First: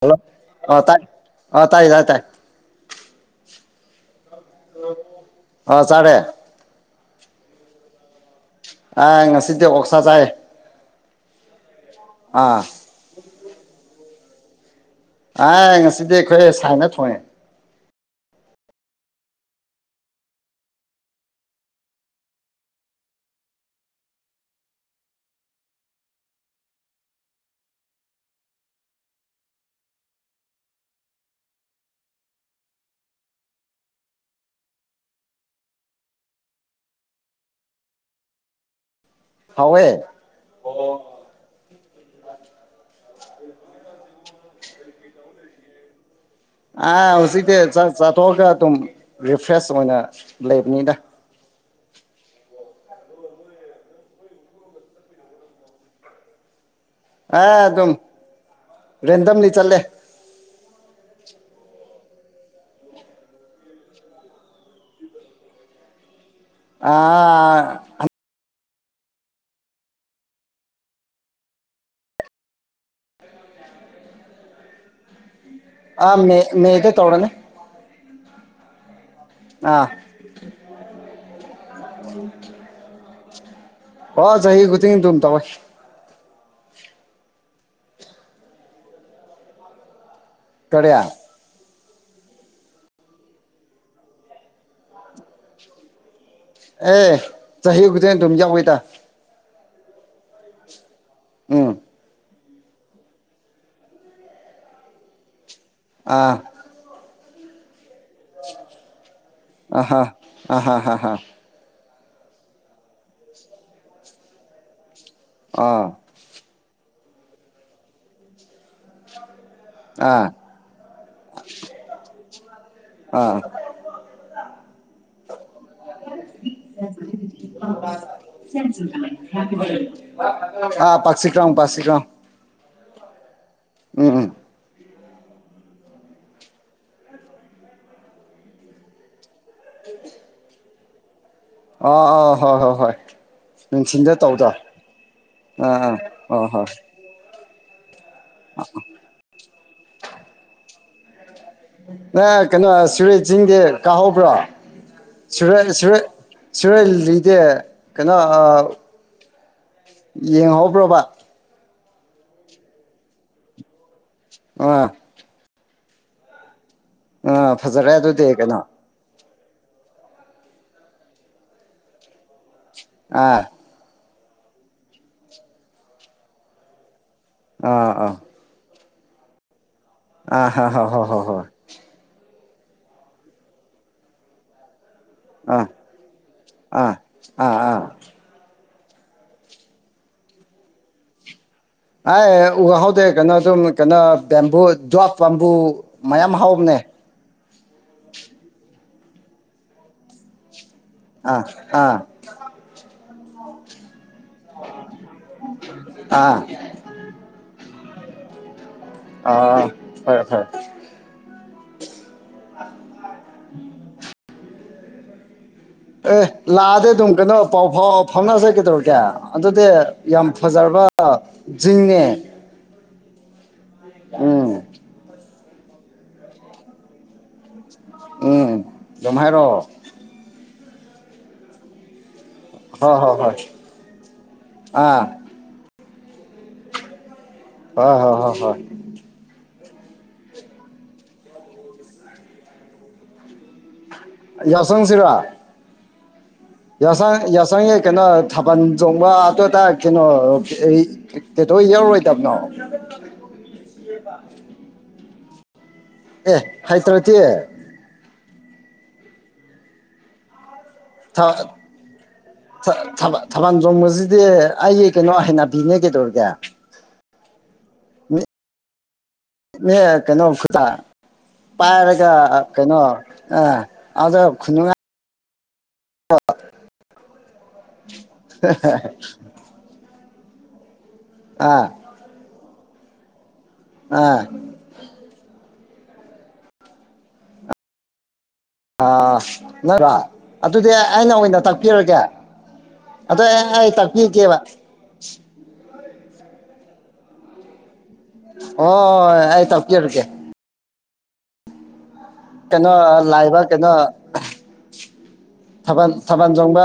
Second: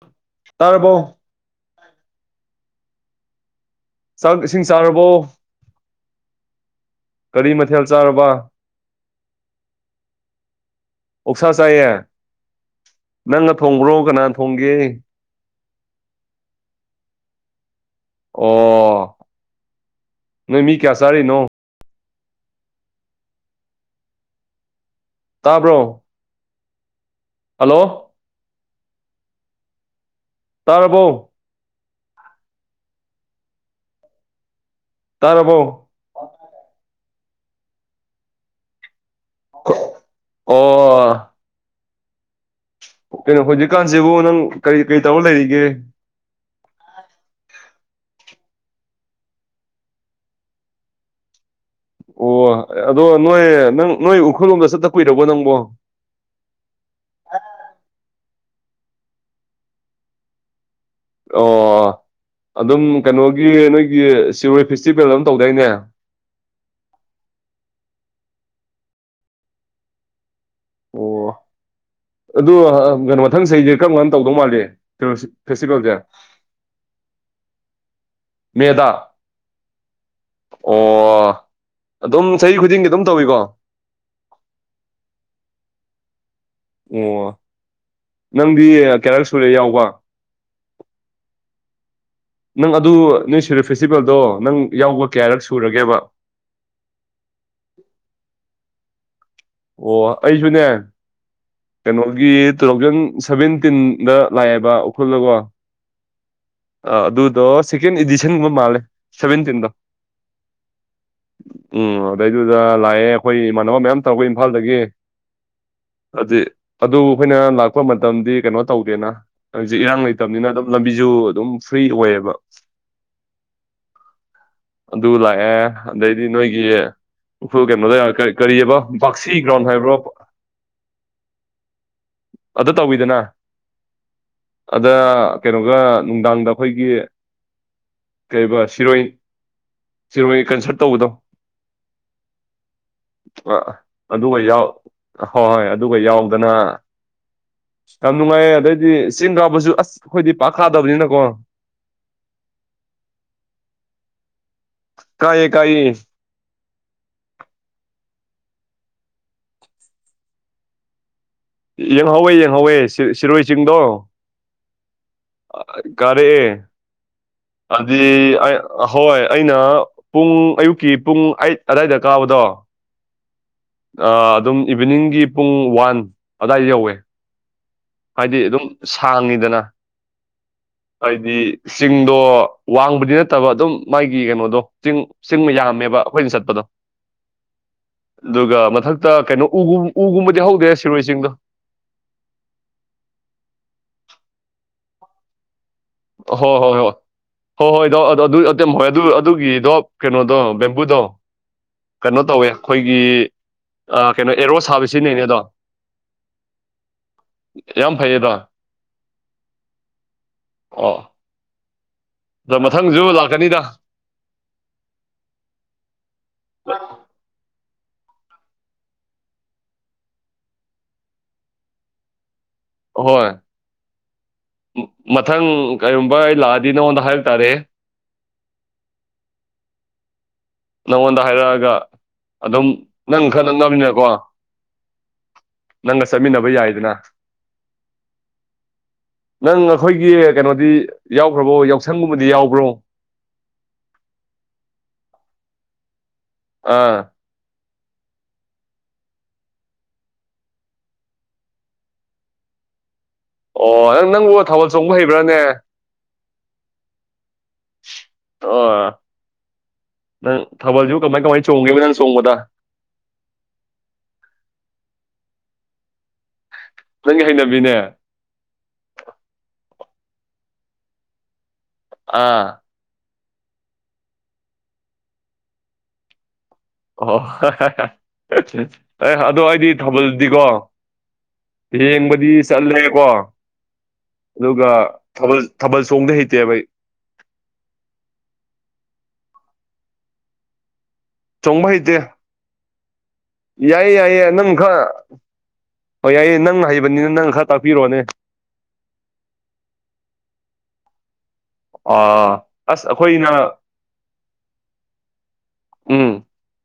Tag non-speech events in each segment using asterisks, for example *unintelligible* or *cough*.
hello ꯑ ꯆꯥꯔꯕꯣ ꯇꯥꯏ ꯑ ꯇꯥꯏ ꯇꯥꯏ ꯇꯥꯏ ꯆꯥꯛ ꯏꯁꯤꯡ ꯆꯥꯔꯕꯣ ꯑ ꯆꯥꯔꯦ ꯀꯔꯤ ꯃꯊꯦꯜ ꯆꯥꯔꯕ ꯑ ꯉꯁꯤꯗꯤ ꯑꯣꯛꯁꯥ ꯆꯥꯏ ꯑꯣꯛꯁꯥ ꯆꯥꯏꯌꯦ ꯑꯥ ꯅꯪꯅ ꯊꯣꯡꯕ꯭ꯔꯣ ꯀꯅꯥꯅ ꯊꯣꯡꯒꯦ ꯑ ꯉꯁꯤꯗꯤ ꯑꯩꯈꯣꯏ ꯁꯥꯏꯅ ꯊꯣꯡꯉꯦ ꯑꯣ ꯅ ꯃꯤ ꯀꯌꯥ ꯁꯔꯦꯅꯣ ꯇꯥꯕ꯭ꯔꯣ ꯍꯜꯂꯣ ꯇꯔꯕꯣ ꯇꯥꯔꯕꯣ ꯍꯥꯎꯋ ꯑꯣ ꯀꯩꯅꯣ ꯍꯧꯖꯤꯛꯀꯥꯟꯁꯤꯕꯨ ꯅꯪ ꯀꯔꯤ ꯀꯔꯤ ꯇꯧꯔ ꯂꯩꯔꯤꯒꯦ ꯑꯥ ꯍꯧꯖꯤꯛꯇꯤ ꯆꯥꯊꯣꯛꯑꯒ ꯑꯗꯨꯝ ꯔꯤꯐ꯭ꯔꯦꯁ ꯑꯣꯏꯅ ꯂꯩꯕꯅꯤꯅ ꯑꯣ ꯑꯗꯣ ꯅꯣꯏ ꯅꯪ ꯅꯣꯏ ꯎꯈ꯭ꯔꯨꯜ ꯂꯣꯝꯗ ꯆꯠꯊꯄꯤꯨꯔꯧꯕꯣ ꯅꯪꯕꯣ *inaudible* ꯑꯦ ꯑꯗꯨꯝ ꯔꯦꯟꯗꯝꯗꯝꯂꯤ ꯆꯠꯂꯦ ꯑꯣ ꯑ ꯑꯗꯨꯝ ꯀꯩꯅꯣꯒꯤ ꯅꯣꯏꯒꯤ ꯁꯤꯔꯣꯏ ꯐꯦꯁꯇꯤꯚꯦꯜ ꯑꯗꯨꯝ ꯇꯧꯗꯣꯏꯅꯦ ꯑ ꯑꯣ ꯑꯗꯨ ꯀꯩꯅꯣ ꯃꯊꯪ ꯆꯍꯤꯁꯦ ꯀꯔꯝ ꯀꯔꯝ ꯇꯧꯗꯧ ꯃꯥꯜꯜꯂꯤꯦ ꯑ ꯃꯦ ꯃꯦꯗ ꯇꯧꯅꯦ ꯃꯦꯗꯥ ꯑꯣ ꯑꯗꯨꯝ ꯆꯍꯤ ꯈꯨꯗꯤꯡꯒꯤ ꯑꯗꯨꯝ ꯇꯧꯋꯤꯀꯣ ꯍ ꯆ ꯆꯍꯤ ꯈꯨꯊ ꯇ ꯇꯃꯛ ꯑꯣ ꯅꯪꯗꯤ ꯀꯦꯔꯛ ꯁꯨꯔꯦ ꯌꯥꯎꯕ ꯇꯔ ꯅꯪ ꯑꯗꯨ ꯅꯣꯏ ꯁꯨꯔꯦ ꯐꯦꯁꯇꯤꯚꯦꯜꯗꯣ ꯅꯪ ꯌꯥꯎꯕ ꯀꯌꯥꯔꯛ ꯁꯨꯔꯒꯦꯕ ꯑꯦ ꯆꯍꯤꯖ ꯊꯝꯖ ꯑꯣꯏꯇꯥ ꯑꯣ ꯑꯩꯁꯨꯅꯦ ꯎꯝ ꯀꯩꯅꯣꯒꯤ ꯇꯨ ꯊꯥꯎꯖꯟ ꯁꯚꯦꯟꯇꯤꯟꯗ ꯂꯥꯛꯑꯦꯕ ꯎꯈ꯭ꯔꯨꯜꯅꯀꯣ ꯑꯥ ꯑꯗꯨ ꯁꯦꯀꯦꯟ ꯏꯗꯤꯁꯟꯒꯨꯝꯕ ꯃꯥꯜꯂꯦ ꯁꯚꯦꯟꯇꯤꯟꯗꯣ ꯑꯍꯥ ꯑꯍꯥ ꯍꯥ ꯍꯥ ꯎꯝ ꯑꯗꯩꯗꯨꯗ ꯂꯥꯛꯑꯦ ꯑꯩꯈꯣꯏ ꯏꯃꯥꯟꯅꯕ ꯃꯌꯥꯝ ꯇꯧꯔꯒ ꯏꯝꯐꯥꯜꯗꯒꯤ ꯑꯥ ꯑꯗꯨ ꯑꯗꯨ ꯑꯩꯈꯣꯏꯅ ꯂꯥꯛꯄ ꯃꯇꯝꯗꯤ ꯀꯩꯅꯣ ꯇꯧꯗꯦꯅ ꯍꯧꯖꯤꯛ ꯏꯔꯥꯡ ꯑꯥ ꯂꯩꯇꯕꯅꯤꯅ ꯑꯗꯨꯝ ꯂꯝꯕꯤꯁꯨ ꯑꯗꯨꯝ ꯐ꯭ꯔꯤ ꯑꯣꯏꯌꯦꯕ ꯑꯥ *unintelligible* ꯑꯗꯨ ꯂꯥꯛꯑꯦ ꯑꯗꯩꯗꯤ ꯅꯣꯏꯒꯤ ꯎꯨ ꯀꯩꯅꯣꯗ ꯀꯔꯤꯑꯕꯣ ꯑ ꯄꯁꯤ꯭ꯔꯝ ꯄꯁꯤ꯭ꯔꯝ ꯑ ꯇꯧꯕꯤꯗꯅ ꯎꯝ ꯎꯝ ꯑꯗ ꯀꯩꯅꯣꯒ ꯅꯨꯡꯗꯥꯡꯗ ꯑꯩꯈꯣꯏꯒꯤ ꯀꯩꯔꯤꯕ ꯁꯤꯔꯣꯏ ꯁꯤꯔꯣꯏ ꯀꯟꯁꯔꯠ ꯇꯧꯕꯗꯣ ꯑ ꯑ ꯍꯣꯏ ꯍꯣꯏ ꯍꯣꯏ ꯅ ꯅꯤꯡꯁꯤꯡꯤꯟꯗ ꯑꯗꯨꯒ ꯇꯧꯗ ꯌꯥꯎ ꯍꯣꯏ ꯍꯣꯏ ꯑꯥ ꯑꯗꯨꯒ ꯑꯥ ꯌꯥꯎꯗꯅ ꯍꯣ ꯌꯥꯝ ꯅꯨꯡꯉꯥꯏꯌꯦ ꯑꯗꯩꯗꯤ ꯆꯤꯟꯗꯥꯕꯁꯨ ꯑꯁ ꯑꯩꯈꯣꯏꯗꯤ ꯄꯥꯛꯈꯥꯗꯕꯅꯤꯅꯀꯣ ꯅ ꯀꯩꯅꯣ ꯁꯨꯔꯦꯠꯁꯤꯡꯒꯤꯤꯡ ꯀꯥꯍꯧꯕ꯭ꯔꯣ ꯀꯥꯏꯌꯦ ꯨꯔꯨꯔ ꯀꯥꯏꯌꯦ ꯁꯨꯔꯣꯏ ꯂꯤꯗꯦ ꯩꯅ ꯌꯦꯡꯍꯧꯕ꯭ꯔꯣꯕ ꯌꯦꯡꯍꯧꯋꯦ ꯌꯦꯡꯍꯧꯋꯦ ꯁꯤꯔꯣꯏ ꯆꯤꯡꯗꯣ ꯑ ꯀꯔꯦ ꯑꯦ ꯐꯖꯔꯦ ꯑꯗꯤ ꯑꯗꯨꯗꯤ ꯀꯩꯅꯣ ꯍꯣꯏ ꯑꯩꯅ ꯄꯨꯡ ꯑꯌꯨꯛꯀꯤ ꯄꯨꯡ ꯑꯠ ꯑꯗꯥꯏꯗ ꯀꯥꯕꯗꯣ ꯑꯥ ꯑꯗꯨꯝ ꯏꯚꯤꯅꯤꯡꯒꯤ ꯄꯨꯡ ꯋꯥꯟ ꯑꯗꯨꯗꯥꯋꯥꯏꯗ ꯌꯧꯋꯦ ꯑꯥ ꯑꯥ ꯍꯥꯏꯗꯤ ꯑꯗꯨꯝ ꯁꯥꯡꯉꯤꯗꯅ ꯑꯥ ꯍꯥ ꯍꯥ ꯍꯣ ꯍꯣ ꯍꯥꯏꯗꯤ ꯍꯣꯏ ꯆꯤꯡꯗꯣ ꯋꯥꯡꯕꯗꯤ ꯅꯠꯇꯕ ꯑꯗꯨꯝ ꯃꯥꯒꯤ ꯀꯩꯅꯣꯗꯣ ꯆꯤꯡ ꯆꯤꯡ ꯑꯥ ꯌꯥꯝꯔꯝꯃꯦꯕ ꯑꯩꯈꯣꯏꯅ ꯆꯠꯄꯗꯣ ꯑꯥ ꯑꯥ ꯑꯥ ꯑꯗꯨꯒ ꯃꯊꯛꯇ ꯀꯩꯅꯣ ꯎꯒꯨꯝꯕꯗꯤ ꯍꯧꯗꯦ ꯁꯤꯔꯣꯏ ꯆꯤꯡꯗꯣ ꯑꯦ ꯎꯍꯗꯦ ꯀꯩꯅꯣ ꯑꯗꯨꯝ ꯀꯩꯅꯣ ꯕꯦꯝꯕꯨ ꯗꯞ ꯕꯦꯝꯕꯨ ꯃꯌꯥꯝ ꯍꯣꯏ ꯍꯥꯎꯕꯅꯦ ꯍꯣꯏ ꯍꯣꯏ ꯍꯣꯏ ꯍꯣꯏ ꯏꯗꯎ ꯑꯗꯨ ꯑꯦꯝ ꯍꯣꯏ ꯑꯗꯨ ꯑꯗꯨꯒꯤꯗꯣ ꯀꯩꯅꯣꯗꯣꯕ ꯗꯣ ꯑꯥ ꯑꯥ ꯀꯩꯅꯣ ꯇꯧꯋꯦ ꯑꯩꯈꯣꯏꯒꯤ ꯀꯩꯅꯣ ꯑꯦꯔꯣ ꯁꯥꯕꯤ ꯁꯤꯟꯅꯅꯦ ꯑꯗꯣ ꯑꯥ ꯌꯥꯝ ꯐꯩꯌꯦꯗ ꯑ ꯍꯣꯏ ꯍꯣꯏ ꯑ ꯑꯗꯣ ꯃꯊꯪꯁꯨ ꯂꯥꯛꯀꯅꯤꯗ ꯑꯦ ꯂꯥꯛꯑꯗꯤ ꯗꯨꯝ ꯀꯩꯅꯣ ꯄꯥꯎ ꯐꯥꯎ ꯐꯥꯎꯅꯔꯁꯦ ꯀꯩꯗꯧꯔꯒꯦ ꯑꯗꯨꯗꯤ ꯌꯥꯝ ꯐꯖꯔꯕ ꯖꯤꯡꯅꯦ ꯍꯣꯏ ꯎꯝ ꯃꯊꯪ ꯀꯔꯤꯒꯨꯝꯕ ꯑꯩ ꯂꯥꯛꯑꯗꯤ ꯅꯉꯣꯟꯗ ꯍꯥꯏꯔꯛ ꯇꯥꯔꯦꯍꯦ ꯎꯝ ꯗꯝꯍꯥꯏꯔꯣ ꯅꯉꯣꯟꯗ ꯍꯥꯏꯔꯛꯑꯒ ꯑꯗꯨꯝ ꯍꯣꯏ ꯍꯣꯏ ꯅꯪ ꯍꯣꯏ ꯈꯔ ꯅꯛꯅꯃꯤꯅꯀꯣ ꯑꯥ ꯅꯪꯒ ꯆꯠꯃꯤꯟꯅꯕ ꯌꯥꯏꯗꯅ ꯍꯣꯏ ꯍꯣꯏ ꯍ ꯍꯣꯏ ꯅꯪ ꯑꯩꯈꯣꯏꯒꯤ ꯀꯩꯅꯣꯗꯤ ꯌꯥꯎꯈ꯭ꯔꯕꯣ ꯌꯥꯎꯁꯪꯒꯨꯝꯕꯗꯤ ꯌꯥꯎꯕ꯭ꯔꯣ ꯌꯥꯎꯁꯪꯁꯤꯔꯣ ꯑꯥ ꯌꯥꯎꯁꯪ ꯌꯥꯎꯁꯪ ꯉ ꯀꯩꯅꯣ ꯊꯥꯕꯜ ꯆꯣꯡꯕ ꯇꯣ ꯇ ꯀꯩꯅꯣ ꯀꯇꯧ ꯌꯥꯎꯔꯣꯏ ꯇꯥꯕꯅꯣ ꯑꯣ ꯅꯪ ꯅꯪꯕꯨ ꯊꯥꯕꯜ ꯆꯣꯡꯕ ꯍꯩꯕ꯭ꯔꯥꯅꯦ ꯑꯦ ꯍꯩꯇ꯭ꯔꯗꯤ ꯑꯥ ꯊꯥ ꯊꯥ ꯊꯥ ꯊꯥꯕꯜ ꯆꯣꯡꯕꯁꯤꯗꯤ ꯑꯩꯒꯤ ꯀꯩꯅꯣ ꯍꯩꯅꯕꯤ ꯕꯤꯅꯦ ꯀꯩꯗꯧꯔꯒꯦ ꯅꯪꯒꯤ ꯍꯩꯅꯕꯤꯅꯦ ꯑꯦ ꯀꯩꯅꯣ ꯈꯨꯗꯥ ꯄꯥꯏꯔꯒ ꯑꯥ ꯀꯩꯅꯣ ꯑ ꯑꯗꯣ ꯈꯨꯟꯅꯨꯡꯉꯥꯏ ꯑꯣ ꯍꯦ ꯍꯦ ꯍꯥ ꯑꯦ ꯑꯗꯣ ꯑꯩꯗꯤ ꯊꯥꯕꯜꯗꯤꯀꯣ ꯑꯥ ꯌꯦꯡꯕꯗꯤ ꯆꯠꯂꯦꯀꯣ ꯑꯥ ꯑꯗꯨꯒ ꯊꯥꯕꯜ ꯊꯥꯕꯜ ꯆꯣꯡꯗꯤ ꯍꯩꯇꯦꯕ ꯑꯩ ꯑꯥꯁ ꯅ꯭ꯔ ꯑꯗꯨꯗꯤ ꯑꯩꯅ ꯑꯣꯏꯅ ꯆꯣꯡꯕ ꯍꯩꯇꯦ ꯇꯥꯛꯄꯤꯔꯒꯦ ꯑꯗꯣ ꯑꯩ ꯌꯥꯏꯌꯦ ꯌꯥꯏꯌꯦ ꯇꯥꯛꯄꯤꯒꯦꯕ ꯅꯪ ꯈꯔ ꯍꯣ ꯌꯥꯏꯌꯦ ꯅꯪ ꯍꯩꯕꯅꯤꯅ ꯅꯪ ꯈꯔ ꯇꯥꯛꯄꯤꯔꯣꯅꯦ ꯍꯣꯌ ꯑꯩ ꯇꯥꯛꯄꯤꯔꯒꯦ ꯑ ꯀꯩꯅꯣ ꯑꯁ ꯂꯥꯛꯏꯕ ꯑꯩꯈꯣꯏꯅ ꯀꯩꯅꯣ ꯊꯥꯕꯜ ꯎꯝ ꯊꯥꯕꯜ ꯆꯣꯡꯕ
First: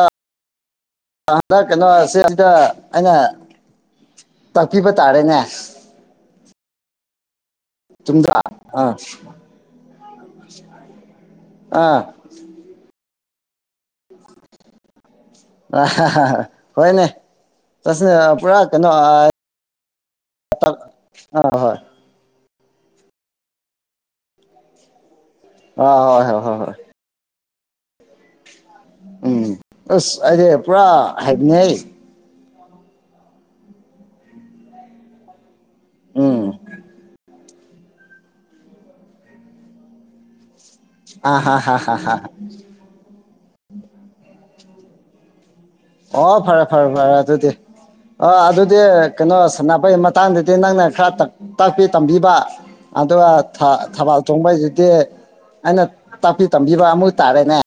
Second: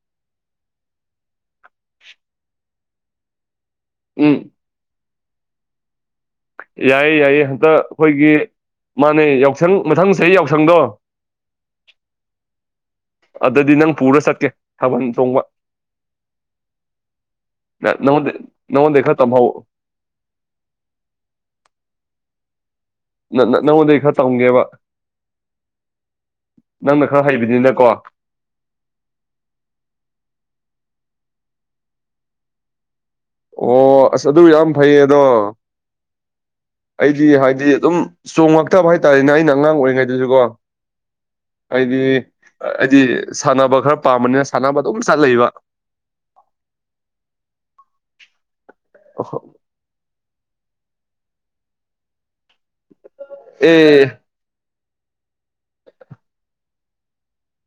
ꯅ ꯀꯩꯅꯣ ꯁꯦ ꯁꯤꯇ ꯑꯩꯅ ꯎꯝ ꯇꯥꯛꯄꯤꯕ ꯇꯥꯔꯦꯅꯦ ꯌꯥꯏꯌꯦ ꯌꯥꯏꯌꯦ ꯍꯨ ꯗ ꯑꯩꯈꯣꯏꯒꯤ ꯆꯨꯝꯗ꯭ꯔꯥ ꯑꯥ ꯃꯥꯅꯦ ꯌꯥꯎꯁꯪ ꯃꯊꯪ ꯆꯍꯤ ꯌꯥꯎꯁꯪꯗꯣ ꯑ ꯑꯗꯗꯤ ꯅꯪ ꯄꯨꯔ ꯆꯠꯀꯦ ꯊꯥꯕꯟ ꯑꯥ ꯍꯥ ꯍ ꯍꯥ ꯍꯥ ꯍꯣꯏꯅꯦ ꯆꯠꯁꯤꯅꯦ ꯅꯪꯉꯣꯟꯗ ꯄꯨꯔꯥ ꯀꯩꯅꯣ ꯅꯪꯉꯣꯟꯗꯩ ꯈꯔ ꯑꯥ ꯇꯝꯍꯧ ꯑꯥ ꯍꯣꯏ ꯅ ꯅꯪꯉꯣꯟꯗꯩ ꯈꯔ ꯇꯝꯒꯦꯕ ꯑ ꯍꯣꯏ ꯍꯣꯏ ꯍꯣꯏ ꯍꯣꯏ ꯌꯨꯅꯀꯣ ꯎꯝ ꯑꯁ ꯑꯩꯗꯤ ꯄꯨꯔꯥ ꯍꯩꯕꯅꯤ ꯍꯩ ꯑꯣ ꯑꯁ ꯑꯗꯨ ꯌꯥꯝ ꯐꯩꯌꯦ ꯑꯗꯣ ꯎꯝ ꯑꯩꯗꯤ ꯍꯥꯏ ꯗꯤ ꯑꯗꯨꯝ ꯆꯣꯉꯛꯇꯕ ꯍꯥꯏꯇꯥꯔꯦꯅꯦ ꯑꯩꯅ ꯑꯉꯥꯡ ꯑꯣꯏꯔꯤꯉꯩꯗꯨꯁꯨꯀꯣ ꯑꯥ ꯍꯥ ꯍꯥ ꯍꯥ ꯑꯩꯏꯗꯤ ꯍꯥ ꯑꯩꯗꯤ ꯁꯥꯟꯅꯕ ꯈꯔ ꯄꯥꯝꯕꯅꯤꯅ ꯁꯥ ꯁꯥꯟꯅꯕ ꯑꯗꯨꯝ ꯆꯠ ꯂꯩꯕ ꯑꯣ ꯐꯔꯦ ꯐꯔꯦ ꯐꯔꯦ ꯑꯗꯨꯗꯤ ꯑꯣ ꯑꯗꯨꯗꯤ ꯀꯩꯅꯣ ꯁꯅꯥꯄꯩ ꯃꯠ ꯃꯇꯥꯡꯗꯗꯤ ꯅꯪꯅ ꯈꯔ ꯇꯥ ꯇꯥꯛꯄꯤ ꯇꯝꯕꯤꯕ ꯑꯗꯨꯒ ꯊꯥ ꯑꯦ ꯊꯕꯥꯜ ꯆꯣꯡꯕꯩꯁꯤ ꯗꯤ ꯑꯩꯅ ꯇꯥꯛꯄꯤ ꯇꯝꯕꯤꯕ ꯑꯃꯨꯛ ꯇꯥꯔꯦꯅꯦ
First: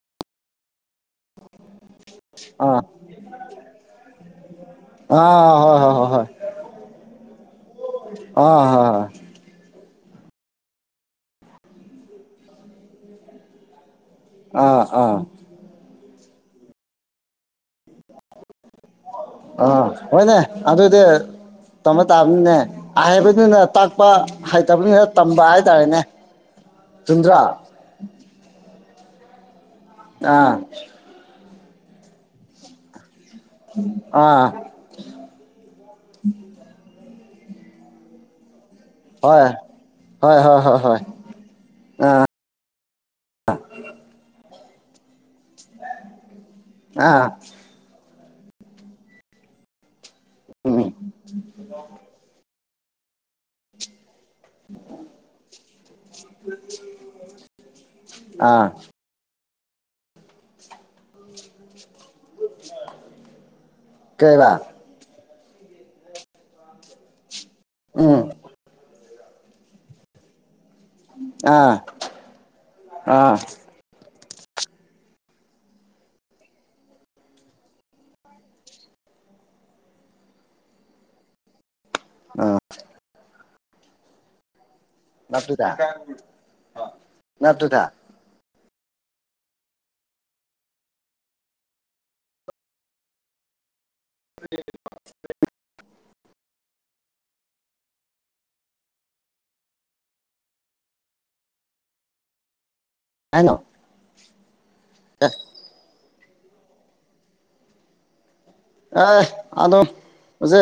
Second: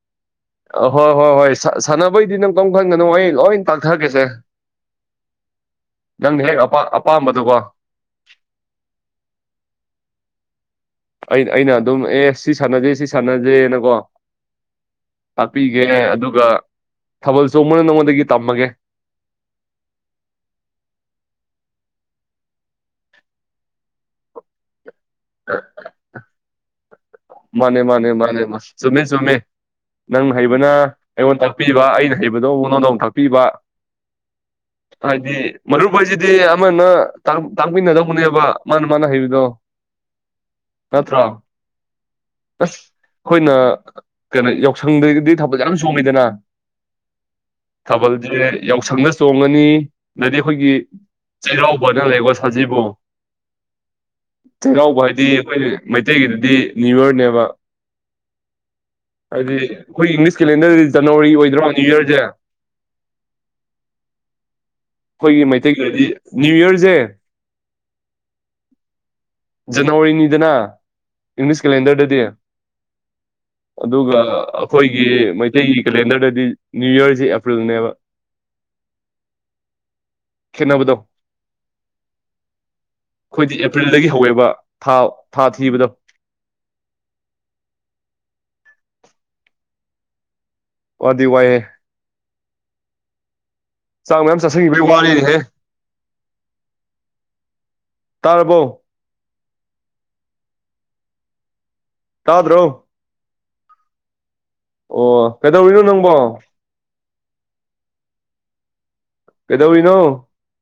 ꯑꯍꯣꯏ ꯍꯣꯏ ꯍꯣꯏ ꯁꯥ ꯁꯥꯟꯅꯕꯩꯗꯤ ꯅꯪ ꯀꯩꯝ ꯑꯥ ꯈꯟꯒꯅꯣ ꯑꯩ ꯂꯣꯏ ꯇꯥꯛꯊꯒꯦꯁꯦ ꯑꯥ ꯍꯣꯌ ꯍꯦꯛ ꯑꯄꯥ ꯍꯣꯌ ꯑꯄꯥꯝꯕꯗꯣꯀꯣ ꯍꯣꯌ ꯍꯣꯌ ꯑ ꯍ ꯑꯩ ꯑꯩꯅ ꯑꯗꯨꯝ ꯑꯦ ꯁꯤ ꯁꯥꯟꯅꯖꯦ ꯁꯤ ꯁꯥꯟꯅꯖꯦꯅꯀꯣ ꯑꯥ ꯑꯥ ꯇꯥꯛꯄꯤꯒꯦ ꯑꯗꯨꯒ ꯊꯥꯕꯜꯁꯨ ꯃꯣꯏꯅ ꯅꯉꯣꯟꯗꯒꯤ ꯇꯝꯃꯒꯦ ꯑ ꯍꯣꯏꯅꯦ ꯑꯗꯨꯗ ꯏꯗ ꯇꯝꯕ ꯇꯥꯕꯅꯤꯅꯦ ꯍꯥꯏꯕꯅꯤꯅ ꯇꯥꯛꯄ ꯍꯥꯏꯇꯕꯅꯤꯅ ꯄꯝꯕꯥꯜ ꯇꯅꯦ ꯃꯥꯅꯦ ꯃꯥꯅꯦ ꯃꯥꯅꯦ ꯃꯥ ꯆꯨꯝꯃꯦ ꯆꯨꯝꯃꯦ ꯅꯪ ꯑꯥ ꯍꯩꯕꯅ ꯑꯩꯉꯣꯟ ꯄꯤꯕ ꯑꯩꯅ ꯍꯩꯕꯗꯕꯨ ꯅꯉꯣꯟꯗ ꯑꯃꯨꯛꯥꯛꯛꯄꯤ ꯄꯤꯕ ꯑꯥ ꯍꯥꯏꯗꯤ ꯃꯔꯨꯞꯁꯤꯗꯤ ꯑꯃꯅ ꯇꯥꯛꯃꯤꯟꯅꯗꯧꯕꯅꯦꯕ ꯃꯥꯅ ꯃꯥꯅ ꯍꯩꯕꯗꯣ ꯍꯣꯏ ꯍꯣꯏ ꯍꯣꯏ ꯍꯣꯏ ꯍꯣꯏ ꯅꯠꯇ꯭ꯔꯣ ꯑꯁ ꯑꯩꯈꯣꯏꯅ ꯀꯩꯅꯣ ꯌꯥꯎꯁꯪꯗꯤ ꯊꯕꯁ ꯌꯥꯝ ꯆꯣꯡꯉꯗꯅ ꯑꯥ ꯦ ꯌꯥꯎꯁꯪꯗ ꯆꯣꯡꯉꯅꯤ ꯑꯗꯤ ꯑꯩꯈꯣꯏꯒꯤ ꯎꯝ ꯆꯩꯔꯥꯎꯕꯅ ꯂꯩꯀꯣ ꯁꯥꯖꯤꯕ ꯆꯩꯒꯥꯎꯕ ꯍꯥꯏꯗꯤ ꯑꯩꯈꯣꯏ ꯃꯩꯇꯩꯒꯤꯗꯗꯤ ꯅꯤꯕꯔꯅꯦꯕ ꯑꯥ ꯍꯥꯏꯗꯤ ꯑꯩꯈꯣꯏ ꯏꯪꯂꯤꯁ ꯀꯦꯂꯦꯟꯗꯔꯗꯗꯤ ꯖꯅꯋꯥꯔꯤ ꯑꯣꯏꯗꯣꯏ꯭ꯔꯣ ꯅ꯭ꯌꯨ ꯌꯔꯁꯦ ꯀꯩꯔ ꯑꯩꯈꯣꯏꯒꯤ ꯃꯩꯇꯩꯒꯤꯗꯤ ꯅ꯭ꯌꯨ ꯌꯔꯁꯦ ꯎꯝ ꯖꯅꯋꯥꯔꯤꯅꯤꯗꯅ ꯏꯪꯂꯤꯁ ꯑꯥ ꯀꯦꯂꯦꯟꯗꯔꯗꯗꯤ ꯑꯥ ꯑꯗꯨꯒ ꯑꯩꯈꯣꯏꯒꯤ ꯃꯩꯇꯩꯒꯤ ꯀꯦꯂꯦꯟꯗꯔꯗꯗꯤ ꯅ꯭ꯌꯨ ꯌꯔꯁꯤ ꯑꯦꯄ꯭ꯔꯤꯜꯅꯦꯕ ꯈꯟꯅꯕꯗꯣ ꯑꯥ ꯑꯩꯈꯣꯏꯗꯤ ꯑꯦꯄ꯭ꯔꯤꯜꯗꯒꯤ ꯍꯧꯋꯦꯕ ꯊꯥ ꯊꯥ ꯊꯤꯕꯗꯣ ꯅ ꯇ ꯊ ꯑꯗꯤ ꯋꯥꯏꯦ ꯆꯥꯡ ꯃꯌꯥꯝ ꯆꯥꯁꯤꯟꯈꯤꯕ ꯋꯥꯔꯤꯅꯦꯍꯦ ꯇꯥꯔꯕꯣ ꯇꯥꯗ꯭ꯔꯣ ꯍꯩꯅꯣ ꯑꯣ ꯀꯩꯗꯧꯔꯤꯅꯣ ꯅꯪꯕꯣ ꯑꯦ ꯑꯗꯨ ꯀꯩꯗꯧꯔꯤꯅꯣ ꯑꯗꯨꯁꯦ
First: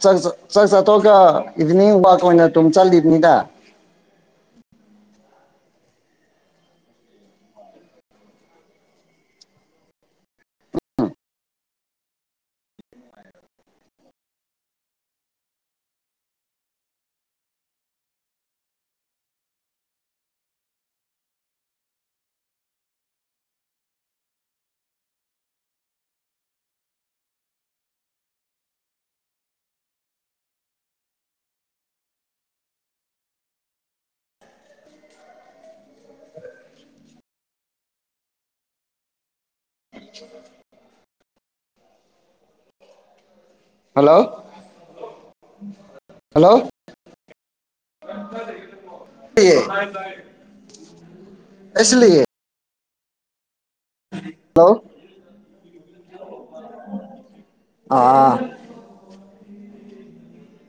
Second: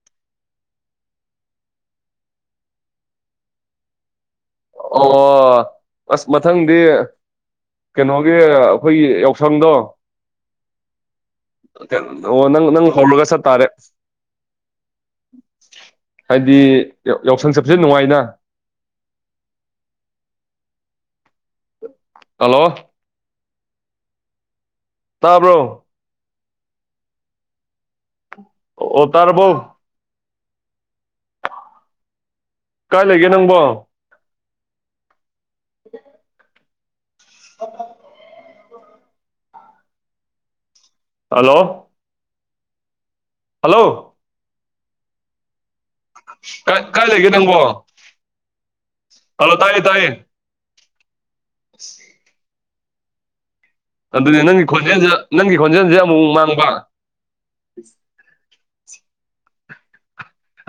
ꯆ ꯆ ꯆ ꯆꯠ ꯑꯇ ꯏꯚꯤꯅꯤꯡ ꯋꯥꯛ ꯑꯣꯏꯅ ꯑꯗꯨꯝ ꯆꯠꯂꯤꯕꯅꯤꯗ ꯑꯣ ꯑꯁ ꯃꯊꯪꯗꯤ ꯀꯩꯅꯣꯒꯤ ꯑꯩꯈꯣꯏꯒꯤ ꯌꯥꯎꯁꯪꯗꯣ ꯑꯣ ꯅꯪ ꯅꯪ ꯍꯒꯁ ꯇꯥꯔꯦ ꯍꯥꯏꯗꯤ ꯌꯥꯎꯁꯪ ꯆꯠꯁꯦ ꯅꯨꯡꯉꯥꯏꯅ ꯍꯜꯂꯣ ꯇꯥꯕ꯭ꯔꯣ ꯑꯣ ꯇꯔꯕꯣ ꯀꯥꯏ ꯂꯩꯒꯦ ꯅꯪꯕꯣ *inaudible* *inaudible* *inaudible* ꯍꯜꯂꯣ ꯍꯜꯂꯣ *unintelligible* ꯀ ꯀꯥꯏ ꯂꯩꯒꯦ ꯅꯪꯕꯣ ꯍꯜꯂꯣ ꯇꯥꯏ ꯇꯥꯏ ꯑꯩ ꯁꯤ ꯂꯩꯌꯦ ꯑꯗꯨꯅꯦ ꯅꯪꯒꯤ ꯈꯣꯟꯖꯦꯜꯁꯦ ꯅꯪꯒꯤ ꯈꯣꯟꯖꯦꯜꯁꯦ ꯑꯃꯨꯛ ꯃꯥꯡꯕ ꯑꯥ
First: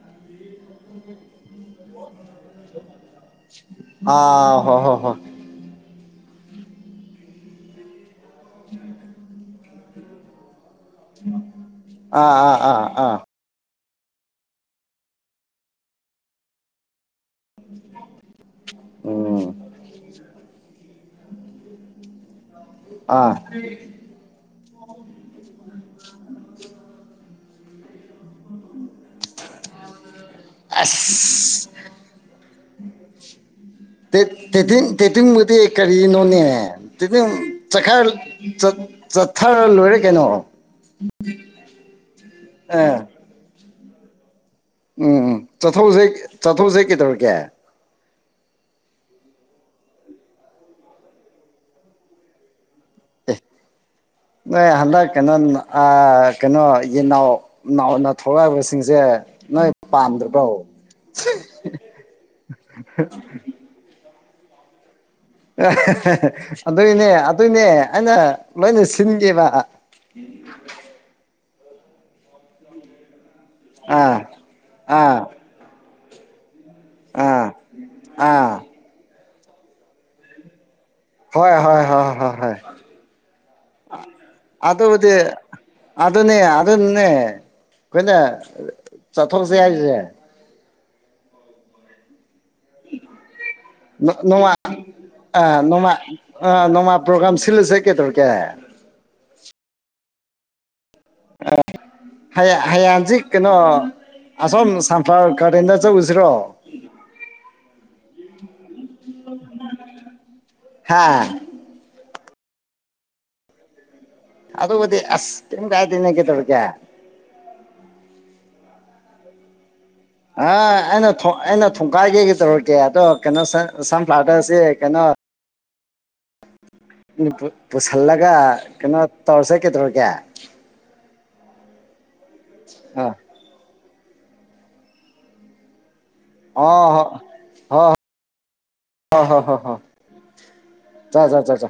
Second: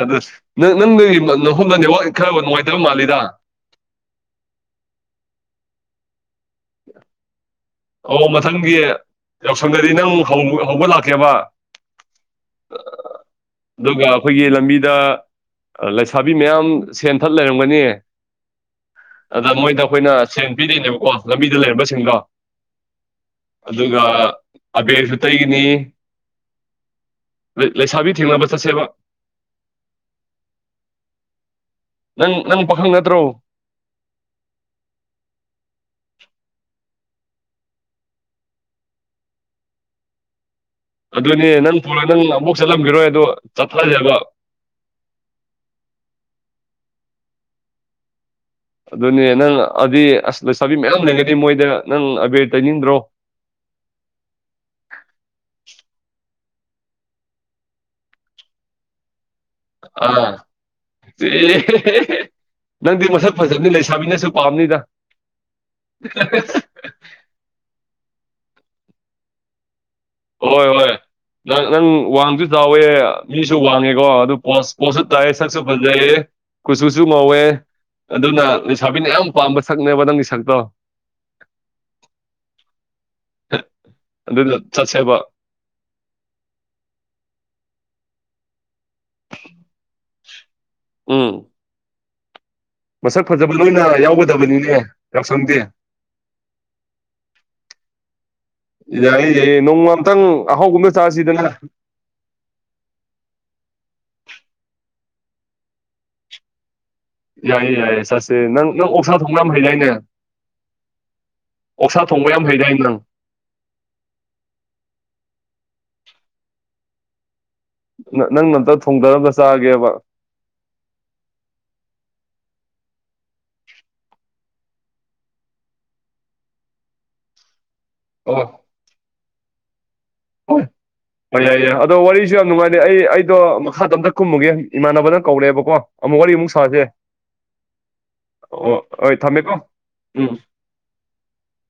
ꯑꯗꯁꯨ ꯅꯪ ꯅꯪ ꯅꯦꯋꯥꯛ ꯈꯔꯕ ꯅꯨꯡꯉꯥꯏꯇꯕ ꯃꯥꯜꯂꯤꯗ ꯑꯥ ꯍꯣ ꯍꯣ ꯍꯣ *unintelligible* ꯑꯣ ꯃꯊꯪꯒꯤ ꯌꯥꯎꯁꯪꯗꯗꯤ ꯅꯪ ꯍꯧ ꯍꯧꯕ ꯂꯥꯛꯀꯦꯕ ꯑꯥ ꯑꯥ ꯑꯥ ꯑꯥ ꯑꯗꯨꯒ ꯑꯩꯈꯣꯏꯒꯤ ꯂꯝꯕꯤꯗ ꯂꯩꯁꯥꯕꯤ ꯃꯌꯥꯝ ꯁꯦꯟ ꯊꯠ ꯂꯩꯔꯝꯒꯅꯤ ꯎꯝ ꯑꯗ ꯃꯣꯏꯗ ꯑꯩꯈꯣꯏꯅ ꯁꯦꯟ ꯄꯤꯗꯣꯏꯅꯦꯕ ꯀꯣ ꯂꯝꯕꯤꯗ ꯂꯩꯔꯕꯁꯤꯡꯗꯣ ꯑꯥ ꯑꯗꯨꯒ ꯑꯕꯦꯔꯁꯨꯇꯩꯒꯤꯅꯤ ꯂꯩꯦꯁꯥꯕꯤ ꯑ ꯅꯪ ꯅꯪ ꯄꯥꯈꯪ ꯅꯠꯇ꯭ꯔꯣ ꯊꯊ ꯃꯗꯤ ꯑꯩ ꯀꯔꯤ ꯅꯣꯅꯦ ꯆ ꯆꯠꯊꯔ ꯂꯣꯏꯔꯦ ꯀꯩꯅꯣꯔꯣ ꯑꯗꯨꯅꯦ ꯅꯪ ꯐꯣꯟ ꯅꯪ ꯑꯃꯨꯐꯛ ꯑꯦ ꯆꯠꯂꯝꯈꯤꯔꯣꯏ ꯑꯗ ꯆꯠꯊꯁꯕ ꯎꯝ ꯆꯠꯊꯣꯛꯁꯦ ꯆꯠꯊꯣꯛꯁꯦ ꯀꯩꯗꯧꯔꯀꯦ ꯑꯗꯨꯅꯦ ꯅꯪ ꯑꯗꯨꯗꯤ ꯑꯁ ꯂꯩꯁꯥꯕꯤ ꯃꯌꯥꯝ ꯂꯩꯒꯗꯤ ꯃꯣꯏꯗ ꯅꯪ ꯑꯕꯦꯠ ꯃ ꯍꯗ ꯀꯩꯅ ꯀꯩꯅꯣ ꯌꯦꯟꯅꯥꯎ ꯅꯥꯎꯅ ꯊꯣꯛꯂꯛꯏꯕꯁꯤꯡꯁꯦ ꯅꯣꯏ ꯑꯥ ꯄꯥꯝꯗ꯭ꯔꯕꯣ ꯅꯪꯗꯤ ꯃꯁꯛ ꯐꯖꯕꯅꯤ ꯂꯩꯁꯥꯃꯤꯟꯅꯁꯨ ꯄꯥꯝꯅꯤꯗ ꯑꯗꯨꯏꯅꯦ ꯑꯗꯨꯏꯅꯦ ꯑꯩꯅ ꯂꯣꯏꯅ ꯁꯤꯟꯒꯦꯕ ꯍꯣꯏ ꯍꯣꯏ ꯅꯪ ꯅꯪ ꯋꯥꯡꯁꯨ ꯆꯥꯎꯋꯦ ꯃꯤꯁꯨ ꯋꯥꯡꯉꯦꯀꯣ ꯑꯥ ꯑꯗꯨ ꯄꯣ ꯄꯣꯠꯁꯨ ꯑꯥ ꯇꯥꯏꯑꯌꯦ ꯁꯛꯁꯨ ꯐꯖꯩꯌꯦ ꯀꯨꯆꯨꯁꯨ ꯉꯧꯋꯦ ꯑꯥ ꯑꯗꯨꯅ ꯑꯥ ꯂꯩꯁꯥꯕꯤꯅ ꯌꯥꯝ ꯄꯥꯝꯕ ꯁꯛꯅꯦꯕ ꯅꯪꯒꯤ ꯁꯛꯇꯣ ꯍꯣꯏ ꯍꯣꯏ ꯍꯣꯏ ꯍꯣꯏ ꯍꯣꯏ ꯑꯗꯨꯅ ꯑꯗꯤ ꯑꯗꯨ ꯆꯠꯁꯦꯕ ꯑꯗꯨꯅꯅꯦ ꯑꯗꯨ ꯑꯗꯨꯦ ꯑꯩꯈꯣꯏꯅ ꯆꯠꯊꯣꯔꯁꯦ ꯍꯥꯏꯔꯤꯁꯦ ꯎꯝ ꯃꯁꯛ ꯐꯖꯕ ꯅꯣꯏꯅ ꯌꯥꯎꯒꯗꯕꯅꯤꯅꯦ ꯌꯥꯎꯁꯪꯗꯤ ꯄꯣꯒ꯭ꯔꯝ ꯁꯤ ꯁꯦ ꯀꯦ ꯇꯧꯔꯀꯦ ꯌꯥꯏꯌꯦ ꯅꯣꯡꯃꯥꯝꯇꯪ ꯑꯍꯥꯎꯒꯨꯝꯗ ꯆꯥꯁꯤꯗꯅ ꯍꯌꯦꯌꯥꯡꯖꯤꯛ ꯀꯩꯅꯣ ꯑꯁꯣꯝ ꯁꯝꯐ꯭ꯂꯥꯋꯔ ꯒꯥꯔꯗꯦꯟꯗ ꯆꯠꯎꯁꯤꯔꯣ ꯌꯥꯏꯌꯦ ꯌꯥꯏꯌꯦ ꯆꯠꯦ ꯅꯪ ꯅ ꯑꯣꯛꯁꯥ ꯊꯣꯡꯥ ꯍꯩ ꯂꯩꯅꯦ ꯍꯥ ꯑꯣꯛꯁ ꯊꯣꯡꯕ ꯌꯥꯝ ꯍꯩꯩꯅꯩ ꯅꯪ ꯑꯗꯕꯨꯗꯤ ꯑꯁ ꯀꯅ ꯀꯦꯇꯔꯀꯦ ꯅꯪꯅ ꯑꯝꯇ ꯊꯣꯡꯗꯔꯝꯒ ꯆꯥꯒꯦꯕ ꯑ ꯑꯩꯅ ꯑꯩꯅ ꯊꯣꯡꯈꯥꯏꯒꯦ ꯀ ꯇꯧꯔꯛꯀꯦ ꯑꯗꯣ ꯀꯩꯅꯣ ꯁꯟꯐ꯭ꯂꯥꯗꯔꯁꯤ ꯀꯩꯅꯣ *unintelligible* ꯄꯨꯁꯤꯜꯂꯒ ꯑꯣ ꯀꯩꯅꯣ ꯇꯧꯔ ꯆꯠꯀꯦꯗꯧꯒꯦ ꯍꯣꯏ ꯌꯥꯏ ꯌꯥꯏ ꯑꯗꯣ ꯋꯥꯔꯤꯁꯨ ꯌꯥꯝ ꯅꯨꯡꯉꯥꯏꯅꯩ ꯑꯩ ꯑꯥ ꯑꯩꯗꯣ ꯃꯈꯥ ꯇꯝꯇ ꯀꯨꯝꯃꯨꯒꯦ ꯏꯃꯥꯟꯅꯕꯅ ꯀꯧꯔꯛꯦꯕꯀꯣ ꯑꯃꯨꯛ ꯋꯥꯔꯤ ꯑꯃꯨꯛ ꯑꯣ ꯁꯥꯁꯦ ꯍꯣ ꯍꯣ ꯑꯣ ꯍꯣꯏ ꯊꯝꯃꯦꯀꯣ ꯎꯝ ꯆꯥ ꯆ ꯆꯥ ꯆ